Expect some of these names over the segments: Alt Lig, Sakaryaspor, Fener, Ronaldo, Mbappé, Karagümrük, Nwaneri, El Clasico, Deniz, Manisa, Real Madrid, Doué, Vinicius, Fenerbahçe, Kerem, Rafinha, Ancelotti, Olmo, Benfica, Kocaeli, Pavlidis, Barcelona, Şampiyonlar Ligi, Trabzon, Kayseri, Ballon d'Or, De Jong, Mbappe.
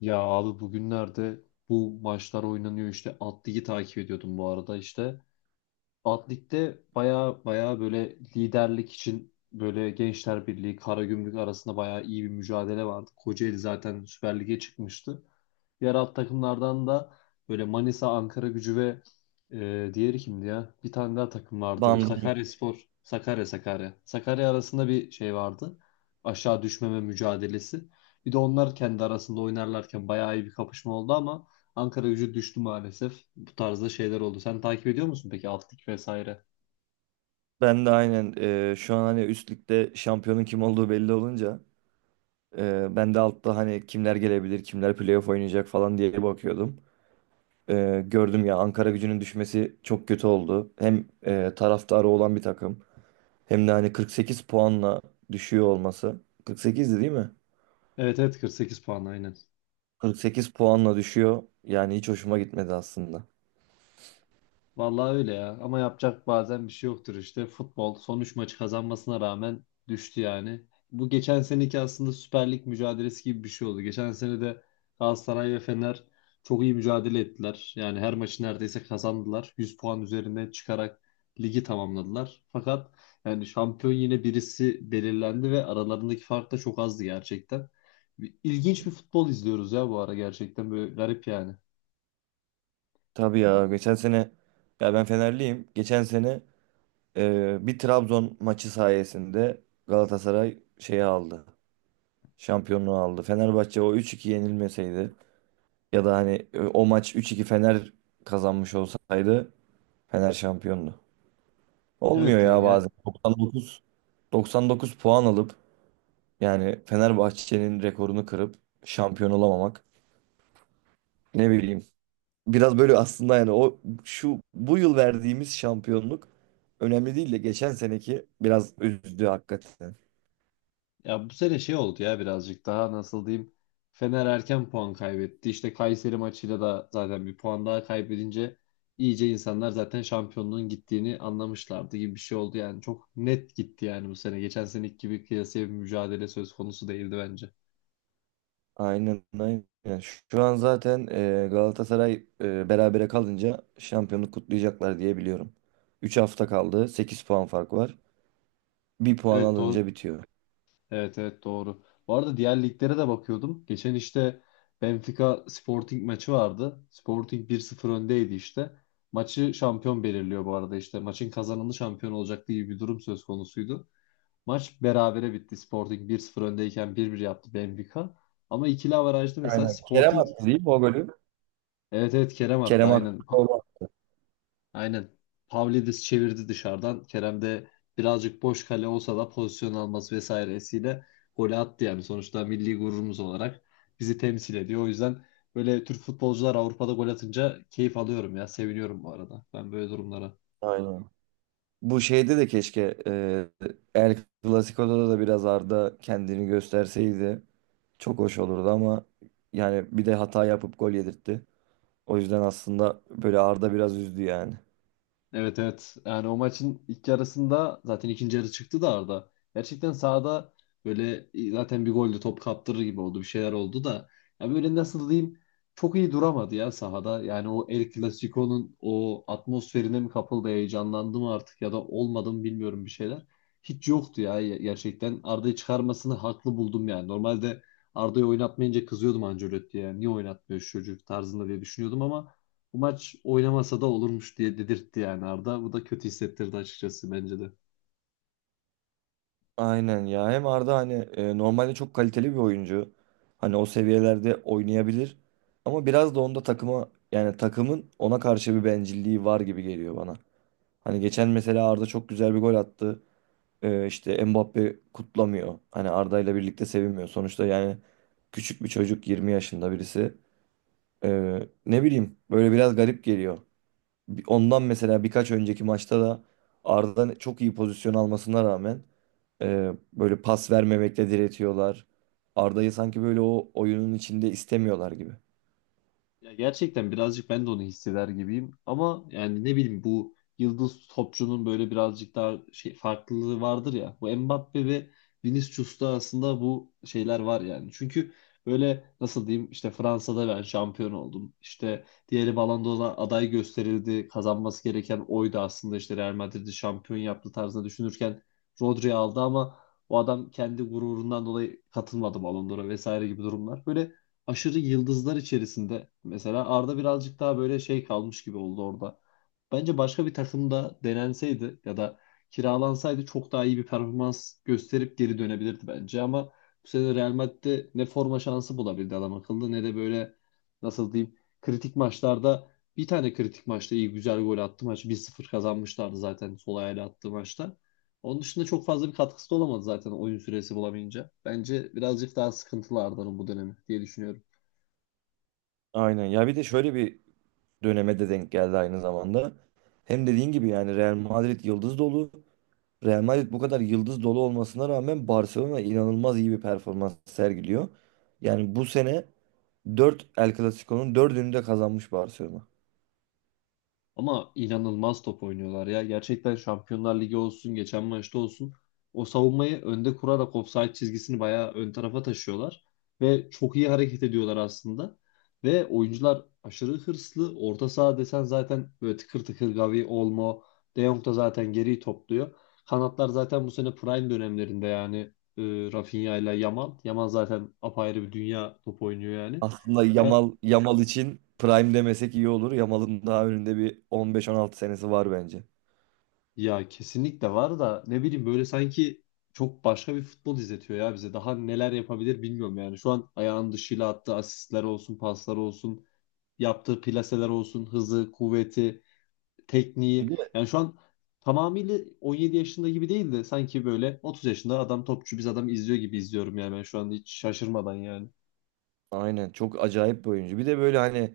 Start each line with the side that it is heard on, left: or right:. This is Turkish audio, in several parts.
left: Ya abi bugünlerde bu maçlar oynanıyor işte Alt Lig'i takip ediyordum bu arada işte. Alt Lig'de baya baya böyle liderlik için böyle Gençler Birliği, Karagümrük arasında baya iyi bir mücadele vardı. Kocaeli zaten Süper Lig'e çıkmıştı. Diğer alt takımlardan da böyle Manisa, Ankara Gücü ve diğeri kimdi ya? Bir tane daha takım vardı.
right: Bandım.
left: Sakaryaspor, Sakarya, Sakarya. Sakarya arasında bir şey vardı. Aşağı düşmeme mücadelesi. Bir de onlar kendi arasında oynarlarken bayağı iyi bir kapışma oldu ama Ankara Gücü düştü maalesef. Bu tarzda şeyler oldu. Sen takip ediyor musun peki alt lig vesaire?
right: Ben de aynen şu an hani üst ligde şampiyonun kim olduğu belli olunca, ben de altta hani kimler gelebilir, kimler playoff oynayacak falan diye bakıyordum. Gördüm ya, Ankara gücünün düşmesi çok kötü oldu. Hem taraftarı olan bir takım hem de hani 48 puanla düşüyor olması. 48'di değil mi?
left: Evet evet, 48 puan aynen.
right: 48 puanla düşüyor. Yani hiç hoşuma gitmedi aslında.
left: Vallahi öyle ya. Ama yapacak bazen bir şey yoktur işte. Futbol son 3 maçı kazanmasına rağmen düştü yani. Bu geçen seneki aslında Süper Lig mücadelesi gibi bir şey oldu. Geçen sene de Galatasaray ve Fener çok iyi mücadele ettiler. Yani her maçı neredeyse kazandılar. 100 puan üzerinde çıkarak ligi tamamladılar. Fakat yani şampiyon yine birisi belirlendi ve aralarındaki fark da çok azdı gerçekten. İlginç bir futbol izliyoruz ya bu ara gerçekten böyle garip yani.
right: Tabii ya, geçen sene, ya ben Fenerliyim. Geçen sene bir Trabzon maçı sayesinde Galatasaray şeyi aldı. Şampiyonluğu aldı. Fenerbahçe o üç iki yenilmeseydi ya da hani o maç üç iki Fener kazanmış olsaydı, Fener şampiyondu. Olmuyor
left: Evet ya,
right: ya
left: ya.
right: bazen. 99 puan alıp yani Fenerbahçe'nin rekorunu kırıp şampiyon olamamak. Ne bileyim. Biraz böyle aslında yani o şu bu yıl verdiğimiz şampiyonluk önemli değil de geçen seneki biraz üzdü hakikaten.
left: Ya bu sene şey oldu ya, birazcık daha nasıl diyeyim. Fener erken puan kaybetti. İşte Kayseri maçıyla da zaten bir puan daha kaybedince iyice insanlar zaten şampiyonluğun gittiğini anlamışlardı gibi bir şey oldu. Yani çok net gitti yani bu sene. Geçen seneki gibi kıyasıya bir mücadele söz konusu değildi bence.
right: Aynen, aynen. Şu an zaten Galatasaray berabere kalınca şampiyonluk kutlayacaklar diye biliyorum. 3 hafta kaldı. Sekiz puan fark var. Bir puan
left: Evet doğru.
right: alınca bitiyor.
left: Evet evet doğru. Bu arada diğer liglere de bakıyordum. Geçen işte Benfica Sporting maçı vardı. Sporting bir sıfır öndeydi işte. Maçı şampiyon belirliyor bu arada işte. Maçın kazananı şampiyon olacak diye bir durum söz konusuydu. Maç berabere bitti. Sporting bir sıfır öndeyken 1-1 yaptı Benfica. Ama ikili averajda mesela
right: Aynen. Kerem
left: Sporting
right: attı değil mi o golü?
left: evet evet Kerem attı
right: Kerem attı
left: aynen.
right: o gol.
left: Aynen. Pavlidis çevirdi dışarıdan. Kerem de birazcık boş kale olsa da pozisyon alması vesairesiyle golü attı yani. Sonuçta milli gururumuz olarak bizi temsil ediyor. O yüzden böyle Türk futbolcular Avrupa'da gol atınca keyif alıyorum ya. Seviniyorum bu arada. Ben böyle durumlara.
right: Aynen. Bu şeyde de keşke El Clasico'da da biraz Arda kendini gösterseydi çok hoş olurdu ama yani bir de hata yapıp gol yedirtti. O yüzden aslında böyle Arda biraz üzdü yani.
left: Evet evet. Yani o maçın ilk yarısında zaten ikinci yarı çıktı da Arda. Gerçekten sahada böyle zaten bir golle top kaptırır gibi oldu. Bir şeyler oldu da. Ya böyle nasıl diyeyim, çok iyi duramadı ya sahada. Yani o El Clasico'nun o atmosferine mi kapıldı, heyecanlandı mı artık ya da olmadı mı bilmiyorum bir şeyler. Hiç yoktu ya gerçekten. Arda'yı çıkarmasını haklı buldum yani. Normalde Arda'yı oynatmayınca kızıyordum Ancelotti'ye. Niye oynatmıyor şu çocuk tarzında diye düşünüyordum ama bu maç oynamasa da olurmuş diye dedirtti yani Arda. Bu da kötü hissettirdi açıkçası bence de.
right: Aynen ya. Hem Arda hani normalde çok kaliteli bir oyuncu. Hani o seviyelerde oynayabilir. Ama biraz da onda takıma yani takımın ona karşı bir bencilliği var gibi geliyor bana. Hani geçen mesela Arda çok güzel bir gol attı. İşte Mbappe kutlamıyor. Hani Arda ile birlikte sevinmiyor. Sonuçta yani küçük bir çocuk, 20 yaşında birisi. E, Ne bileyim, böyle biraz garip geliyor. Ondan mesela birkaç önceki maçta da Arda çok iyi pozisyon almasına rağmen böyle pas vermemekle diretiyorlar. Arda'yı sanki böyle o oyunun içinde istemiyorlar gibi.
left: Ya gerçekten birazcık ben de onu hisseder gibiyim. Ama yani ne bileyim bu yıldız topçunun böyle birazcık daha şey farklılığı vardır ya. Bu Mbappe ve Vinicius'ta aslında bu şeyler var yani. Çünkü böyle nasıl diyeyim işte Fransa'da ben şampiyon oldum. İşte diğeri Ballon d'Or'a aday gösterildi. Kazanması gereken oydu aslında, işte Real Madrid'i şampiyon yaptı tarzında düşünürken Rodri aldı ama o adam kendi gururundan dolayı katılmadı Ballon d'Or'a vesaire gibi durumlar. Böyle aşırı yıldızlar içerisinde mesela Arda birazcık daha böyle şey kalmış gibi oldu orada. Bence başka bir takımda denenseydi ya da kiralansaydı çok daha iyi bir performans gösterip geri dönebilirdi bence ama bu sene Real Madrid'de ne forma şansı bulabildi adam akıllı ne de böyle nasıl diyeyim kritik maçlarda, bir tane kritik maçta iyi güzel gol attı, maç 1-0 kazanmışlardı zaten sol ayağıyla attığı maçta. Onun dışında çok fazla bir katkısı da olamadı zaten oyun süresi bulamayınca. Bence birazcık daha sıkıntılı Arda'nın bu dönemi diye düşünüyorum.
right: Aynen. Ya bir de şöyle bir döneme de denk geldi aynı zamanda. Hem dediğin gibi yani Real Madrid yıldız dolu. Real Madrid bu kadar yıldız dolu olmasına rağmen Barcelona inanılmaz iyi bir performans sergiliyor. Yani bu sene 4 El Clasico'nun 4'ünü de kazanmış Barcelona.
left: Ama inanılmaz top oynuyorlar ya. Gerçekten Şampiyonlar Ligi olsun, geçen maçta olsun. O savunmayı önde kurarak ofsayt çizgisini bayağı ön tarafa taşıyorlar. Ve çok iyi hareket ediyorlar aslında. Ve oyuncular aşırı hırslı. Orta saha desen zaten böyle tıkır tıkır Gavi, Olmo, De Jong da zaten geriyi topluyor. Kanatlar zaten bu sene prime dönemlerinde yani e, Rafinha ile Yamal. Yamal zaten apayrı bir dünya top oynuyor yani.
right: Aslında Yamal için prime demesek iyi olur. Yamal'ın daha önünde bir 15-16 senesi var bence.
left: Ya kesinlikle var da ne bileyim böyle sanki çok başka bir futbol izletiyor ya bize. Daha neler yapabilir bilmiyorum yani. Şu an ayağın dışıyla attığı asistler olsun, paslar olsun, yaptığı plaseler olsun, hızı, kuvveti, tekniği.
right: Bir de
left: Yani şu an tamamıyla 17 yaşında gibi değil de sanki böyle 30 yaşında adam topçu biz adam izliyor gibi izliyorum yani ben şu anda hiç şaşırmadan yani.
right: aynen çok acayip bir oyuncu. Bir de böyle hani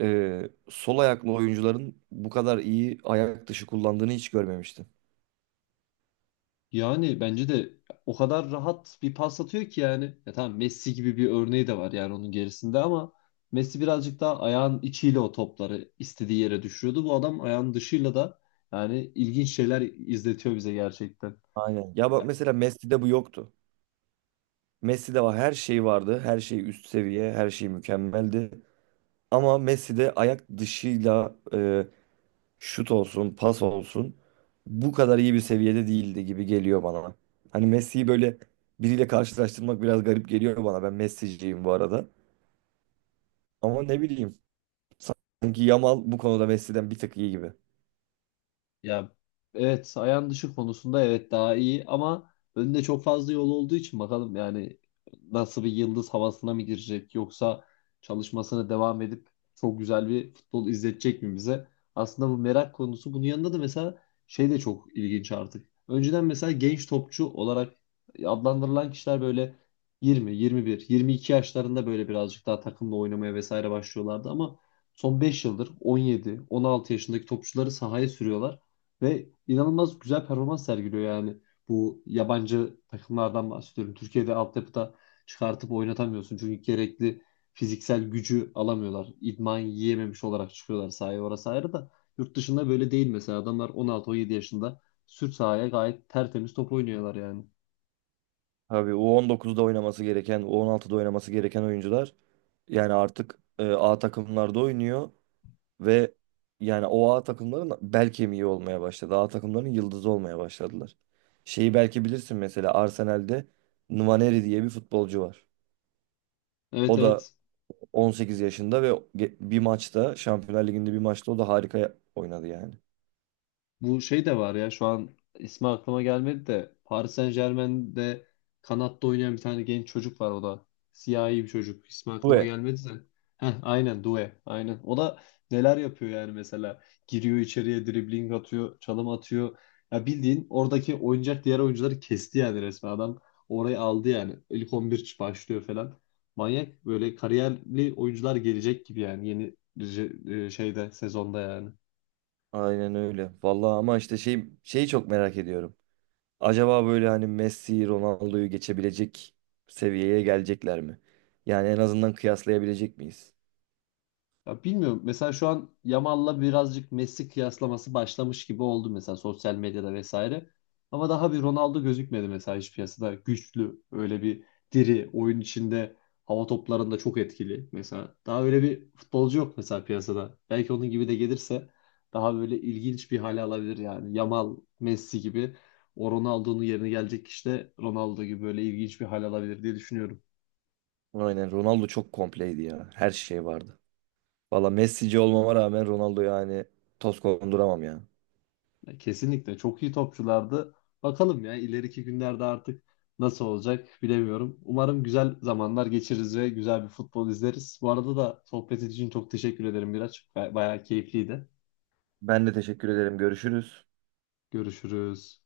right: sol ayaklı oyuncuların bu kadar iyi ayak dışı kullandığını hiç görmemiştim.
left: Yani bence de o kadar rahat bir pas atıyor ki yani. Ya tamam Messi gibi bir örneği de var yani, onun gerisinde ama Messi birazcık daha ayağın içiyle o topları istediği yere düşürüyordu. Bu adam ayağın dışıyla da yani ilginç şeyler izletiyor bize gerçekten.
right: Aynen. Ya bak mesela Messi'de bu yoktu. Messi'de var, her şey vardı. Her şey üst seviye, her şey mükemmeldi. Ama Messi'de ayak dışıyla şut olsun, pas olsun bu kadar iyi bir seviyede değildi gibi geliyor bana. Hani Messi'yi böyle biriyle karşılaştırmak biraz garip geliyor bana. Ben Messi'ciyim bu arada. Ama ne bileyim, sanki Yamal bu konuda Messi'den bir tık iyi gibi.
left: Ya evet, ayağın dışı konusunda evet daha iyi ama önünde çok fazla yol olduğu için bakalım yani nasıl, bir yıldız havasına mı girecek yoksa çalışmasına devam edip çok güzel bir futbol izletecek mi bize? Aslında bu merak konusu, bunun yanında da mesela şey de çok ilginç artık. Önceden mesela genç topçu olarak adlandırılan kişiler böyle 20, 21, 22 yaşlarında böyle birazcık daha takımla oynamaya vesaire başlıyorlardı ama son 5 yıldır 17, 16 yaşındaki topçuları sahaya sürüyorlar. Ve inanılmaz güzel performans sergiliyor yani. Bu yabancı takımlardan bahsediyorum. Türkiye'de altyapıda çıkartıp oynatamıyorsun. Çünkü gerekli fiziksel gücü alamıyorlar. İdman yiyememiş olarak çıkıyorlar sahaya. Orası ayrı da yurt dışında böyle değil mesela. Adamlar 16-17 yaşında sürt sahaya gayet tertemiz top oynuyorlar yani.
right: Abi U19'da oynaması gereken, U16'da oynaması gereken oyuncular yani artık A takımlarda oynuyor. Ve yani o A takımların bel kemiği olmaya başladı. A takımların yıldızı olmaya başladılar. Şeyi belki bilirsin, mesela Arsenal'de Nwaneri diye bir futbolcu var.
left: Evet
right: O da
left: evet.
right: 18 yaşında ve bir maçta Şampiyonlar Ligi'nde bir maçta o da harika oynadı yani.
left: Bu şey de var ya, şu an ismi aklıma gelmedi de Paris Saint-Germain'de kanatta oynayan bir tane genç çocuk var o da. Siyahi bir çocuk. İsmi aklıma
right: Ve
left: gelmedi de. Heh, aynen Doué. Aynen. O da neler yapıyor yani mesela. Giriyor içeriye, dribling atıyor, çalım atıyor. Ya bildiğin oradaki oynayacak diğer oyuncuları kesti yani resmen adam. Orayı aldı yani. İlk 11 başlıyor falan. Manyak böyle kariyerli oyuncular gelecek gibi yani yeni şeyde sezonda yani.
right: aynen öyle. Vallahi ama işte şeyi çok merak ediyorum. Acaba böyle hani Messi, Ronaldo'yu geçebilecek seviyeye gelecekler mi? Yani en azından kıyaslayabilecek miyiz?
left: Ya bilmiyorum. Mesela şu an Yamal'la birazcık Messi kıyaslaması başlamış gibi oldu mesela sosyal medyada vesaire. Ama daha bir Ronaldo gözükmedi mesela hiç piyasada. Güçlü, öyle bir diri, oyun içinde, hava toplarında çok etkili mesela. Daha öyle bir futbolcu yok mesela piyasada. Belki onun gibi de gelirse daha böyle ilginç bir hale alabilir yani. Yamal, Messi gibi, o Ronaldo'nun yerine gelecek kişi de Ronaldo gibi böyle ilginç bir hale alabilir diye düşünüyorum.
right: Aynen, Ronaldo çok kompleydi ya. Her şey vardı. Valla Messi'ci olmama rağmen Ronaldo yani toz konduramam ya.
left: Ya kesinlikle çok iyi topçulardı. Bakalım ya ileriki günlerde artık nasıl olacak bilemiyorum. Umarım güzel zamanlar geçiririz ve güzel bir futbol izleriz. Bu arada da sohbet için çok teşekkür ederim Miraç. Bayağı keyifliydi.
right: Ben de teşekkür ederim. Görüşürüz.
left: Görüşürüz.